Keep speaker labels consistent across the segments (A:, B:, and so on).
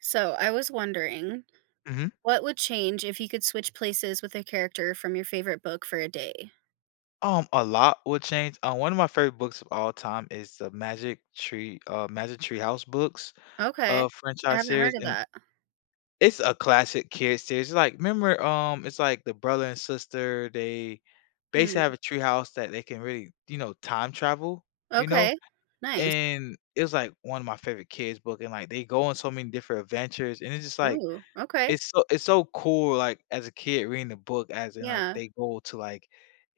A: So, I was wondering
B: Mhm.
A: what would change if you could switch places with a character from your favorite book for a day?
B: Um, a lot would change, um, one of my favorite books of all time is the Magic Tree, uh, Magic Tree House books,
A: Okay.
B: uh,
A: I
B: franchise
A: haven't
B: series,
A: heard of
B: and
A: that.
B: It's a classic kids series, it's like, remember, um, it's like the brother and sister, they
A: Hmm.
B: basically have a tree house that they can really, you know, time travel, you know?
A: Okay. Nice.
B: And it was, like, one of my favorite kids' book, and, like, they go on so many different adventures, and it's just like,
A: Ooh, okay.
B: it's so it's so cool, like, as a kid reading the book as in, like,
A: Yeah.
B: they go to, like,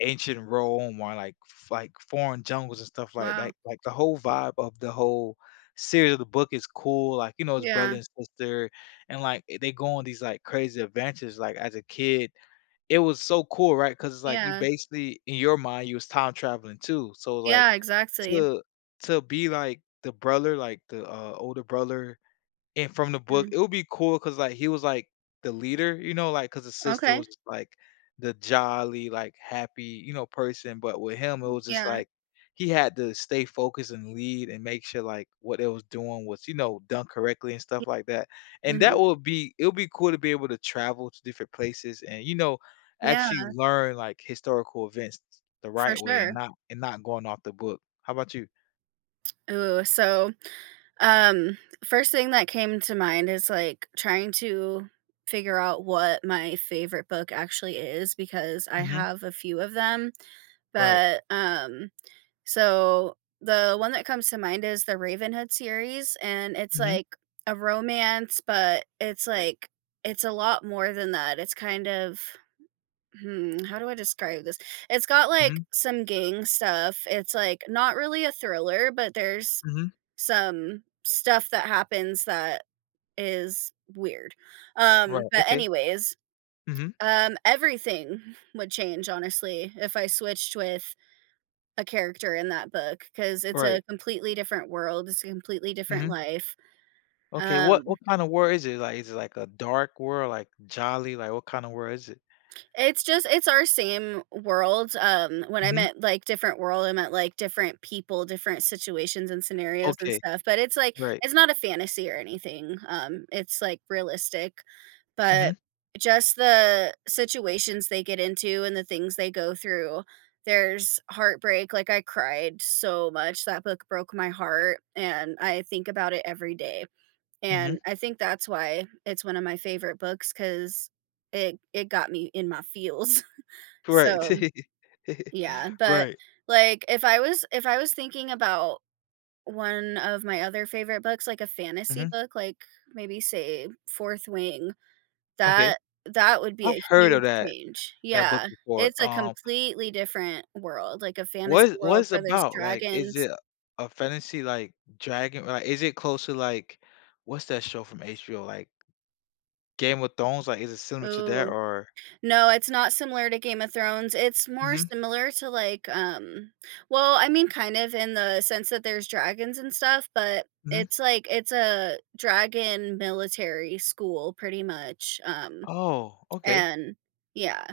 B: ancient Rome or, like, f like, foreign jungles and stuff like
A: Wow.
B: that, like the whole vibe of the whole series of the book is cool, like, you know, it's brother
A: Yeah.
B: and sister, and, like, eh they go on these, like, crazy adventures, like, as a kid, it was so cool, right, 'cause it's like, you
A: Yeah.
B: basically in your mind, you was time traveling too, so, it was like,
A: Yeah, exactly.
B: to to be, like, the brother, like, the, uh, older brother and from the book,
A: Hmm.
B: it would be cool 'cause, like, he was, like, the leader, you know, like, 'cause the sister
A: Okay.
B: was just, like, the jolly, like, happy, you know, person, but with him, it
A: Hmm,
B: was just
A: yeah.
B: like he had to stay focused and lead and make sure, like, what it was doing was, you know, done correctly and
A: Ye
B: stuff like that, and
A: Mhm.
B: that would be it would be cool to be able to travel to different places and, you know, actually
A: Yeah.
B: learn, like, historical events the
A: For
B: right way and
A: sure.
B: not and not going off the book. How 'bout you?
A: Ooh, so, um, first thing that came to mind is, like, trying to figure out what my favorite book actually is because I
B: Mhm.
A: have a few of them,
B: Right.
A: but, um, so, the one that comes to mind is The Ravenhood series, and, it's
B: Mhm.
A: like a romance, but it's like it's a lot more than that, it's kind of hmm, how do I describe this? It's got, like,
B: Mhm.
A: some gang stuff, it's, like, not really a thriller, but there's
B: Mhm.
A: some stuff that happens that is weird, um,
B: Right,
A: but,
B: okay,
A: anyways
B: mhm.
A: um, everything would change, honestly, if I switched with a character in that book 'cause it's a
B: Right.
A: completely different world, it's a completely different
B: Mhm.
A: life,
B: Okay, what
A: um
B: what kinda world is it like, is it, like, a dark world, like, jolly, like, what kinda world is it?
A: It's just it's our same world, um, when I
B: Mhm.
A: meant, like, different world, I meant, like, different people, different situations and scenarios, and
B: Okay,
A: stuff, but it's, like,
B: right.
A: it's not a fantasy or anything, um, it's, like, realistic, but
B: Mhm.
A: just the situations they get into and the things they go through, there's heartbreak, like, I cried so much, that book broke my heart, and I think about it every day. And
B: Mhm.
A: I think that's why it's one a my favorite books 'cause it it got me in my feels,
B: Right,
A: so, yeah, but
B: right.
A: like, if I was if I was thinking about one of my other favorite books, like, a fantasy
B: Mhm.
A: book, like, maybe say, Fourth Wing,
B: Okay,
A: that that would be
B: I
A: a
B: heard of
A: huge
B: that
A: change
B: that book
A: Yeah,
B: before,
A: it's a
B: um
A: completely different world, like, a fantasy
B: What what
A: world
B: it's
A: where there's
B: about, like, is
A: dragons
B: it a fantasy, like, dragon or, like, is it close to, like, what's that show from HBO, like Game of Thrones, like, is it similar to that?
A: Ooh,
B: or
A: no, it's not similar to Game of Thrones, it's more
B: Mhm.
A: similar to, like, um well, I mean, kind of in the sense that there's dragons and stuff, but
B: Mhm.
A: it's, like, it's a dragon military school pretty much, um,
B: Oh, okay.
A: and yeah,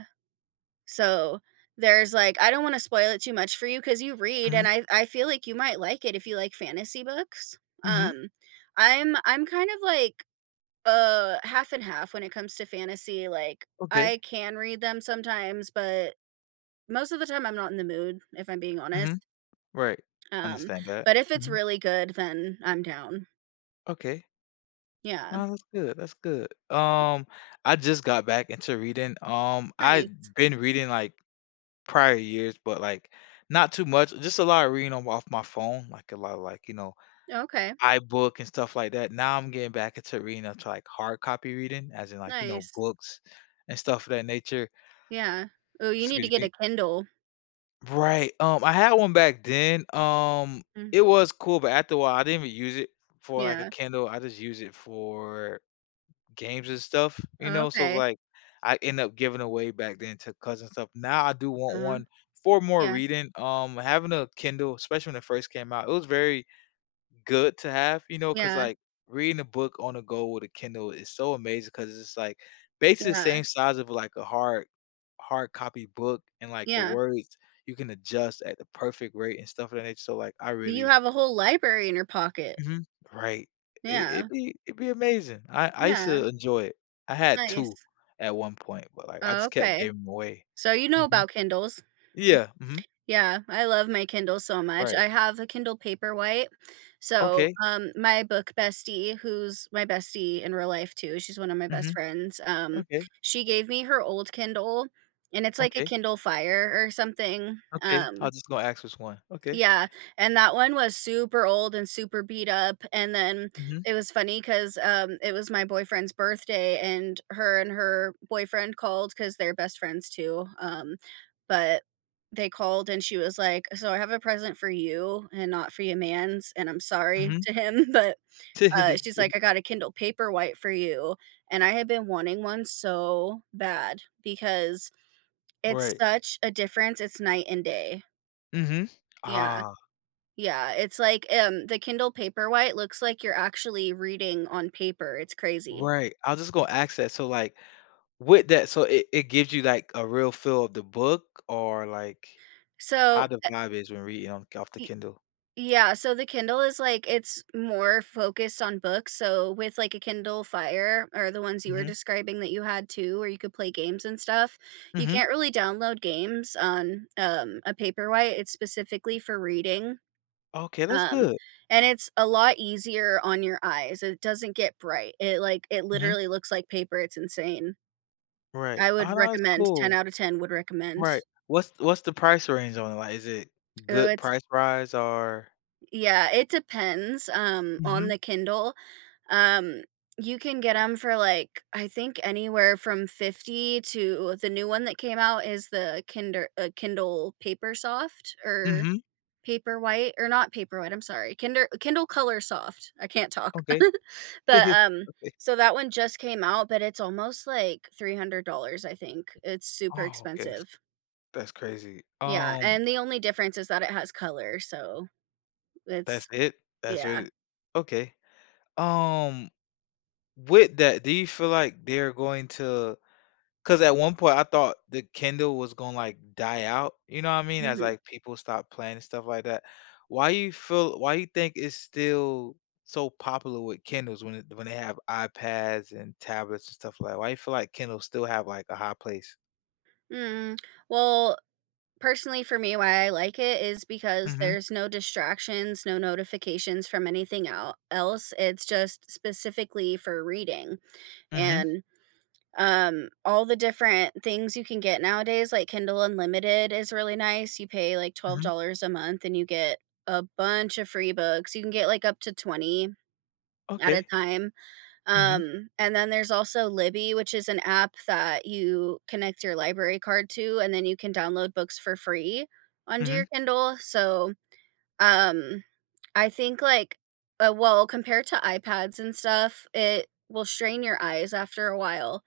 A: so, there's, like I don't wanna spoil it too much for you 'cause you read, and
B: Mhm.
A: I I feel like you might like it if you like fantasy books,
B: Mhm.
A: um, I'm I'm kind of, like, uh, half and half when it comes to fantasy, like,
B: Okay.
A: I can read them sometimes, but most of the time I'm not in the mood, if I'm being
B: Mhm,
A: honest.
B: right,
A: Um,
B: understand that,
A: but if it's
B: mhm.
A: really good, then I'm down.
B: Okay.
A: Yeah.
B: Oh, that's good that's good, um, I just got back into reading, um,
A: Nice.
B: I'd been reading, like, prior years, but, like, not too much. Just a lot of reading on off my phone, like, a lot of like, you know,
A: Oh, okay.
B: iBook and stuff like that, now I'm getting back into reading into, like, hard copy reading, as in, like, you know,
A: Nice.
B: books and stuff of that nature.
A: Yeah, ooh, you need to
B: Excuse
A: get
B: me.
A: a Kindle.
B: Right, um, I had 1 back then, um,
A: Hmm.
B: it was cool, but after a while, I didn't even use it for, like, a
A: Yeah.
B: Kindle. I just use it for games and stuff, you
A: Oh,
B: know, so, it was
A: okay.
B: like, I end up giving away back then to cousins and stuff. Now I do want
A: Uh-huh,
B: 1 for more
A: yeah.
B: reading. Um, having a Kindle, especially when it first came out, it was very good to have, you know, 'cause,
A: Yeah.
B: like, reading a book on the go with a Kindle is so amazing 'cause it's, like, basically the
A: Yeah.
B: same size of, like, a hard hard copy book and, like, the
A: Yeah.
B: words you can adjust at the perfect rate and stuff of that nature, so, like, I
A: Do you
B: really
A: have a whole library in your pocket?
B: Mhm, right, it it'd
A: Yeah.
B: be it'd be amazing, I I used
A: Yeah.
B: to enjoy it. I had
A: Nice.
B: 2 at one point, but, like, I
A: Oh,
B: just kept
A: okay,
B: gave them away,
A: so you know
B: mhm,
A: about Kindles,
B: yeah, mhm.
A: yeah, I love my Kindle so much.
B: Right.
A: I have a Kindle Paperwhite, so,
B: Okay.
A: um, my book bestie, who's my bestie in real life, too, she's 1 of my best
B: Mhm,
A: friends, um,
B: okay.
A: she gave me her old Kindle, and it's like a
B: Okay.
A: Kindle Fire or something,
B: Okay, I
A: um
B: was just gonna ask which one, okay.
A: Yeah, and that one was super old and super beat up, and then
B: Mhm.
A: it was funny 'cause, um, it was my boyfriend's birthday, and her and her boyfriend called 'cause they're best friends, too, um, but they called, and she was like, "So I have a present for you and not for your mans, and I'm sorry
B: Mhm.
A: to him." But, uh, she's like, "I got a Kindle Paperwhite for you." And I had been wanting 1 so bad because it's
B: Right.
A: such a difference, it's night and day.
B: Mhm,
A: Yeah,
B: ah.
A: yeah, it's like, um, the Kindle Paperwhite looks like you're actually reading on paper, it's crazy.
B: Right, I was just gonna axe that, so, like, with that so it it gives you, like, a real feel of the book or, like, how
A: So,
B: the
A: eh
B: vibe is when reading on off the
A: Ye
B: Kindle?
A: yeah, so the Kindle is like it's more focused on books, so, with, like, a Kindle Fire or the ones you were
B: Mhm.
A: describing that you had too where you could play games and stuff, you
B: Mhm.
A: can't really download games on, um, a Paperwhite, it's specifically for reading,
B: Okay, that's
A: um,
B: good.
A: and it's a lot easier on your eyes. It doesn't get bright, it, like, it
B: Mhm.
A: literally looks like paper, it's insane.
B: Right,
A: I
B: ah,
A: would
B: that's
A: recommend 10
B: cool.
A: out of 10 would recommend.
B: Right, what's what's the price range on it, like, is it
A: Ooh,
B: good
A: it's
B: price rise or
A: Yeah, it depends, um, on
B: Mhm.
A: the Kindle, um, you can get 'em for, like I think anywhere from 50 to the new one that came out is the Kinder a Kindle Papersoft or
B: Mhm.
A: Paperwhite or not Paperwhite, I'm sorry, Kinder Kindle Colorsoft, I can't talk,
B: Okay,
A: but, um
B: okay.
A: so that one just came out, but it's almost, like, $300, I think, it's super
B: Oh, okay, that's
A: expensive.
B: that's crazy,
A: Yeah,
B: um
A: and the only difference is that it has color, so,
B: That's
A: it's
B: it? That's
A: yeah.
B: really okay, um with that, do you feel like they're going to 'cause at one point I thought the Kindle was gonna, like, die out, you know what I mean, as,
A: Mhm.
B: like, people stop playing and stuff like that. Why you feel why you think it's still so popular with Kindles when it when they have iPads and tablets and stuff li why you feel like Kindle still have, like, a high place?
A: Mm, well, personally for me, why I like it is because
B: Mhm.
A: there's no distractions, no notifications from anything el else, it's just specifically for reading,
B: Mhm.
A: and, um, all the different things you can get nowadays, like Kindle Unlimited is really nice; you pay, like, twelve
B: Mhm.
A: dollars a month and you get a bunch of free books, you can get, like, up to 20 at a
B: Okay.
A: time,
B: Mhm.
A: um, and then there's also Libby, which is an app that you connect your library card to, and then you can download books for free under your
B: Mhm.
A: Kindle, so, um, I think, like, uh, well, compared to iPads and stuff, it will strain your eyes after a while,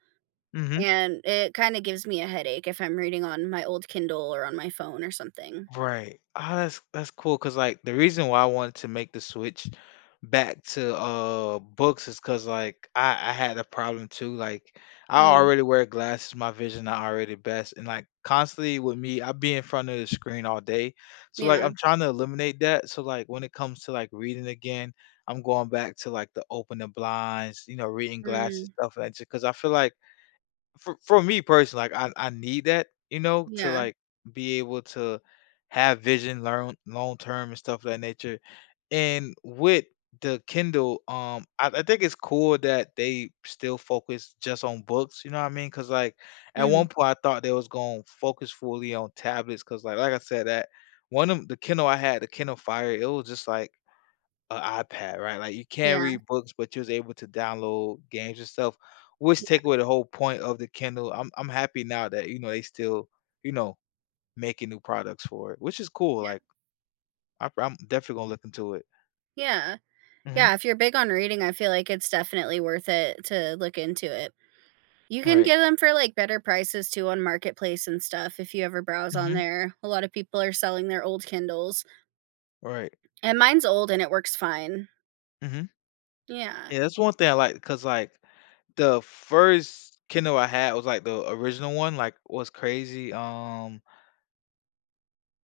B: Mhm.
A: and it kinda gives me a headache if I'm reading on my old Kindle, or on my phone, or something.
B: Right, as t that's cool 'cause, like, the reason why I wanted to make the switch back to, uh, books is 'cause, like, I I had a problem, too, like, I
A: Mm.
B: already wear glasses, my vision not already best, and, like, constantly with me, I be in front of the screen all day, so, like,
A: Yeah.
B: I'm tryna eliminate that, so, like, when it comes to, like, reading again, I'm going back to, like, the open the blinds, you know, reading glasses,
A: Mm.
B: stuff, like, si 'cause I feel, like, for for me personally, like, I I need that, you know, to,
A: Yeah.
B: like, be able to have vision learn long term and stuff of that nature, and with the Kindle, um, I I think it's cool that they still focus just on books, you know what I mean? 'Cause, like, at
A: Mhm.
B: one point I thought they was gonna focus fully on tablets 'cause, like like I said, that one of the Kindle I had- the Kindle Fire- it was just like a iPad, right, like, you can't
A: Yeah.
B: read books, but you was able to download games and stuff, which
A: Yeah.
B: take away the whole point of the Kindle; I'm I'm happy now that, you know, they still, you know, making new products for it, which is cool,
A: Yeah.
B: like I, from definitely gonna look into it.
A: Yeah.
B: Mhm.
A: Yeah, if you're big on reading, I feel, like, it's definitely worth it to look into it. You can
B: Right.
A: get 'em for, like, better prices, too on Marketplace and stuff if you ever browse on
B: Mhm.
A: there; a lotta people are selling their old Kindles.
B: Right.
A: And mine's old, and it works fine.
B: Mhm.
A: Yeah.
B: Yeah, that's one thing I like 'cause, like, the first Kindle I had was, like, the original one, like, what's crazy, um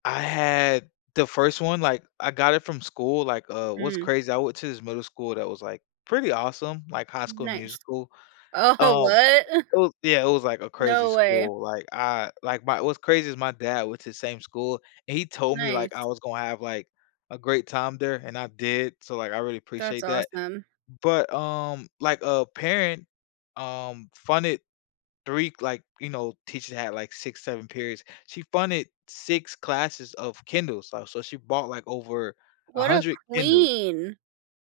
B: I had the first one. Like, I got it from school. Like, uh, what's
A: Mm.
B: crazy, I went to this middle school that was, like, pretty awesome, like, High School
A: Nice.
B: Musical.
A: Oh,
B: Um,
A: what?
B: it was Yeah, it was, like, a crazy
A: No way.
B: school. Like, I like, my what's crazy is my dad went to same school, and he told me, like,
A: Nice.
B: I was gonna have, like, a great time there, and I did, so, like, I really
A: That's
B: appreciate that.
A: awesome.
B: But, um, like, a parent, um, funded 3 like, you know, teachers had, like, 6, 7 periods. She funded 6 classes of Kindles. So so she bought, like, over a
A: What a
B: hundred Kindles.
A: queen!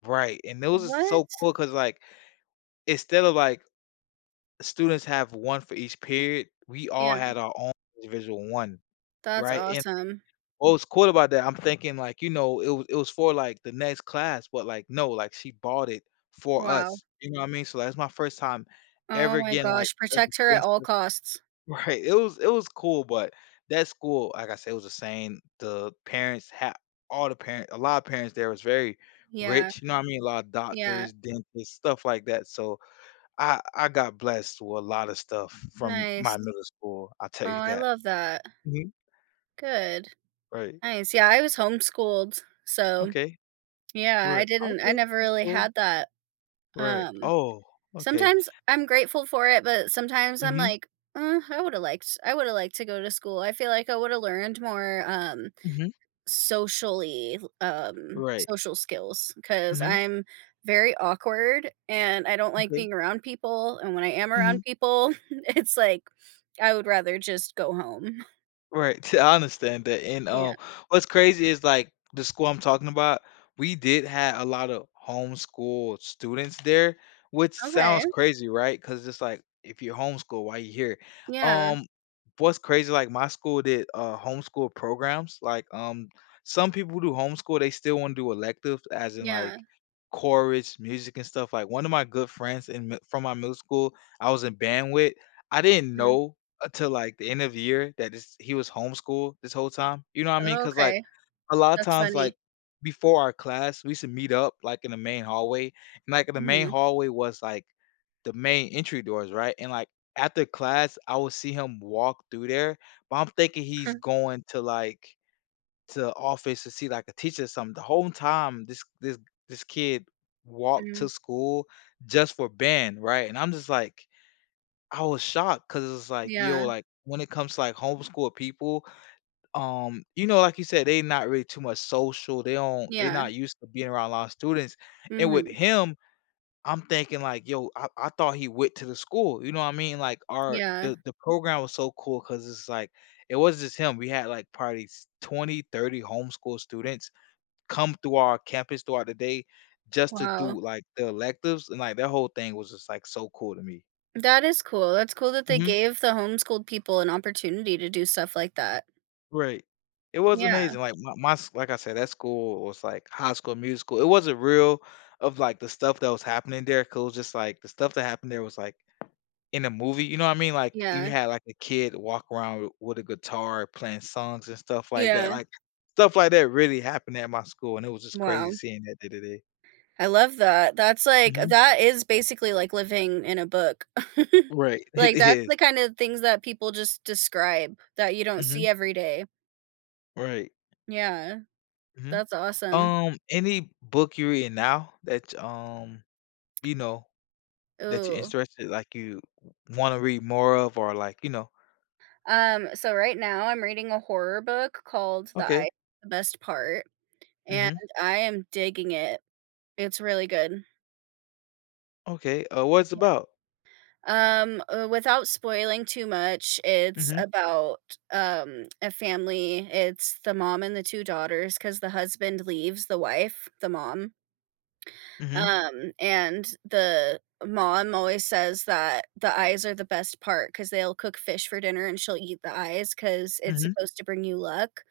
B: Right. And those are so
A: What?
B: cool 'cause, like, instead of, like, students have one for each period, we all
A: Yeah.
B: had our ow individual one,
A: That's
B: right? And
A: awesome.
B: what was cool about that, I'm thinking, like, you know, it wa it was for, like, the next class, but, like, no, like, she bought it for
A: Wow.
B: us, you know what mean? So, that's my first time
A: Oh
B: ever
A: my
B: getting, like,
A: gosh.
B: a
A: Protect her at all
B: [unintelligible]
A: costs.
B: Right. It was it was cool, but that school, like I said, it was insane. The parents had all the parent a lotta parents there was very
A: Yeah.
B: rich, you know what mean? A lotta
A: Yeah.
B: doctors, dentists, stuff like that, so I I got blessed with lotta stuff from my
A: Nice.
B: middle school. I'll tell
A: Oh,
B: you
A: I
B: that.
A: love that.
B: Mhm.
A: Good.
B: Right.
A: Nice. Yeah, I was homeschooled. So,
B: Okay.
A: yeah, I
B: Right,
A: didn't I
B: okay,
A: never
B: that's
A: really
B: cool.
A: had that.
B: Right.
A: Um,
B: Oh, okay.
A: sometimes I'm grateful for it, but sometimes I'm,
B: Mhm.
A: like, "Uh, I woulda liked I woulda liked to go to school." I feel like I woulda learned more, um,
B: Mhm.
A: socially um,
B: Right.
A: social skills 'cause
B: Mhm.
A: I'm very awkward, and I don't like
B: Okay.
A: being around people. And when I am around
B: Mhm.
A: people, it's, like, I would rather just go home.
B: Right. I understand that, and, uh,
A: Yeah.
B: what's crazy is, like, the school I'm talking about, we did have a lotta homeschool students there, which sounds
A: Okay.
B: crazy, right? 'Cause it's, like, if you're homeschooled, why you here?
A: Yeah.
B: Um, what's crazy, like, my school did, uh, homeschool programs. Like, um, some people do homeschool, they still wanna do electives as in, like,
A: Yeah.
B: chorus, music, and stuff, like, one of my good friends in mi from my middle school I was in band with, I didn't
A: Hmm.
B: know until, like, the end of the year that this he was homeschooled this whole time. You know what I mean? 'Cause, like,
A: Okay.
B: a lotta
A: That's
B: times,
A: funny.
B: like, before our class, we used to meet up, like, in the main hallway, and, like, in the main
A: Mhm.
B: hallway was, like, the main entry doors, right? And, like, after class, I would see him walk through there, but I'm thinking he's going to, like, to office to see, like, a teacher or something. The home time, this this this kid walked to
A: Mhm.
B: school just for band, right? And I'm just like I was shocked 'cause it's, like, yo,
A: Yeah.
B: like, when it comes to, like, homeschool people, um, you know, like you said, they not really too much social. They don't they
A: Yeah.
B: not used to being around a lot of students. And with
A: Mhm.
B: him, I'm thinking, like, yo, I I thought he went to the school. You know what mean? Like, our
A: Yeah.
B: the the program was so cool 'cause it's, like, it wasn't just him. We had, like, probably s twenty, thirty homeschool students come through our campus throughout the day just to
A: Wow.
B: do, like, the electives. And, like, that whole thing was just, like, so cool to me.
A: That is cool. That's cool that they
B: Mhm.
A: gave the homeschooled people an opportunity to do stuff like that.
B: Right. It was
A: Yeah.
B: amazing. Like, my my s like I said, that school was, like, High School Musical. It wasn't real of, like, the stuff that was happening there 'cause it was just, like, the stuff that happened there was, like, in a movie. You know what I mean? Like, you
A: Yeah.
B: had, like, a kid walk around with a guitar playing songs and stuff like that.
A: Yeah.
B: Like, stuff like that really happened at my school, and it was just
A: Wow.
B: crazy seeing that day to day.
A: I love that. That's like uh,
B: Mhm.
A: that is basically like living in a book.
B: Right. It
A: Like, that's
B: is.
A: the kinda things that people just describe that you don't
B: Mhm.
A: see every day.
B: Right.
A: Yeah,
B: Mhm,
A: that's awesome.
B: um, any book you're reading now that y um, you know, that you're
A: Ooh.
B: interested like, you wa wanna read more of or, like, you know.
A: Um, so right now, I'm reading a horror book called The
B: Okay.
A: Eye Best Part, and
B: Mhm.
A: I am digging it; it's really good.
B: Okay, uh, what it's about?
A: Yeah, um, uh, without spoiling too much, it's
B: Mhm.
A: about, um, a family. It's the mom and the 2 daughters 'cause the husband leaves the wife, the mom
B: Mhm.
A: Um, and the mom always says that "the eyes are the best part" 'cause they'll cook fish for dinner, and she'll eat the eyes 'cause it's
B: Mhm.
A: supposed to bring you luck,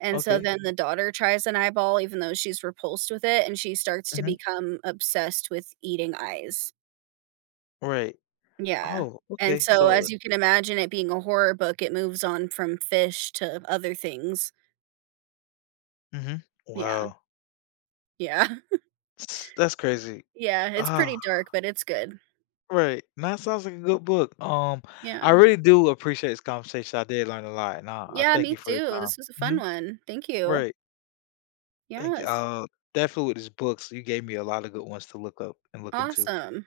A: and, so,
B: Okay.
A: then the daughter tries an eyeball even though she's repulsed with it, and she starts to
B: Mhm.
A: become obsessed with eating eyes.
B: Right,
A: Yeah,
B: oh,
A: and
B: okay,
A: so,
B: so
A: as
B: it
A: you can imagine it being a horror book, it moves on from fish to other things.
B: Mhm,
A: Yeah.
B: wow.
A: Yeah.
B: that's crazy,
A: Yeah, it's pretty
B: ah.
A: dark, but it's good.
B: Right, and that sounds like a good book, um, I
A: Yeah.
B: really do appreciate this conversation. I did learn a lot, nah, I
A: Yeah,
B: thank
A: me
B: you for your
A: too,
B: time,
A: this was a fun
B: mhm,
A: one, thank you.
B: right. Thank you,
A: Yes.
B: I'll definitely, these books, you gave me a lot of good ones to look up and look into.
A: Awesome.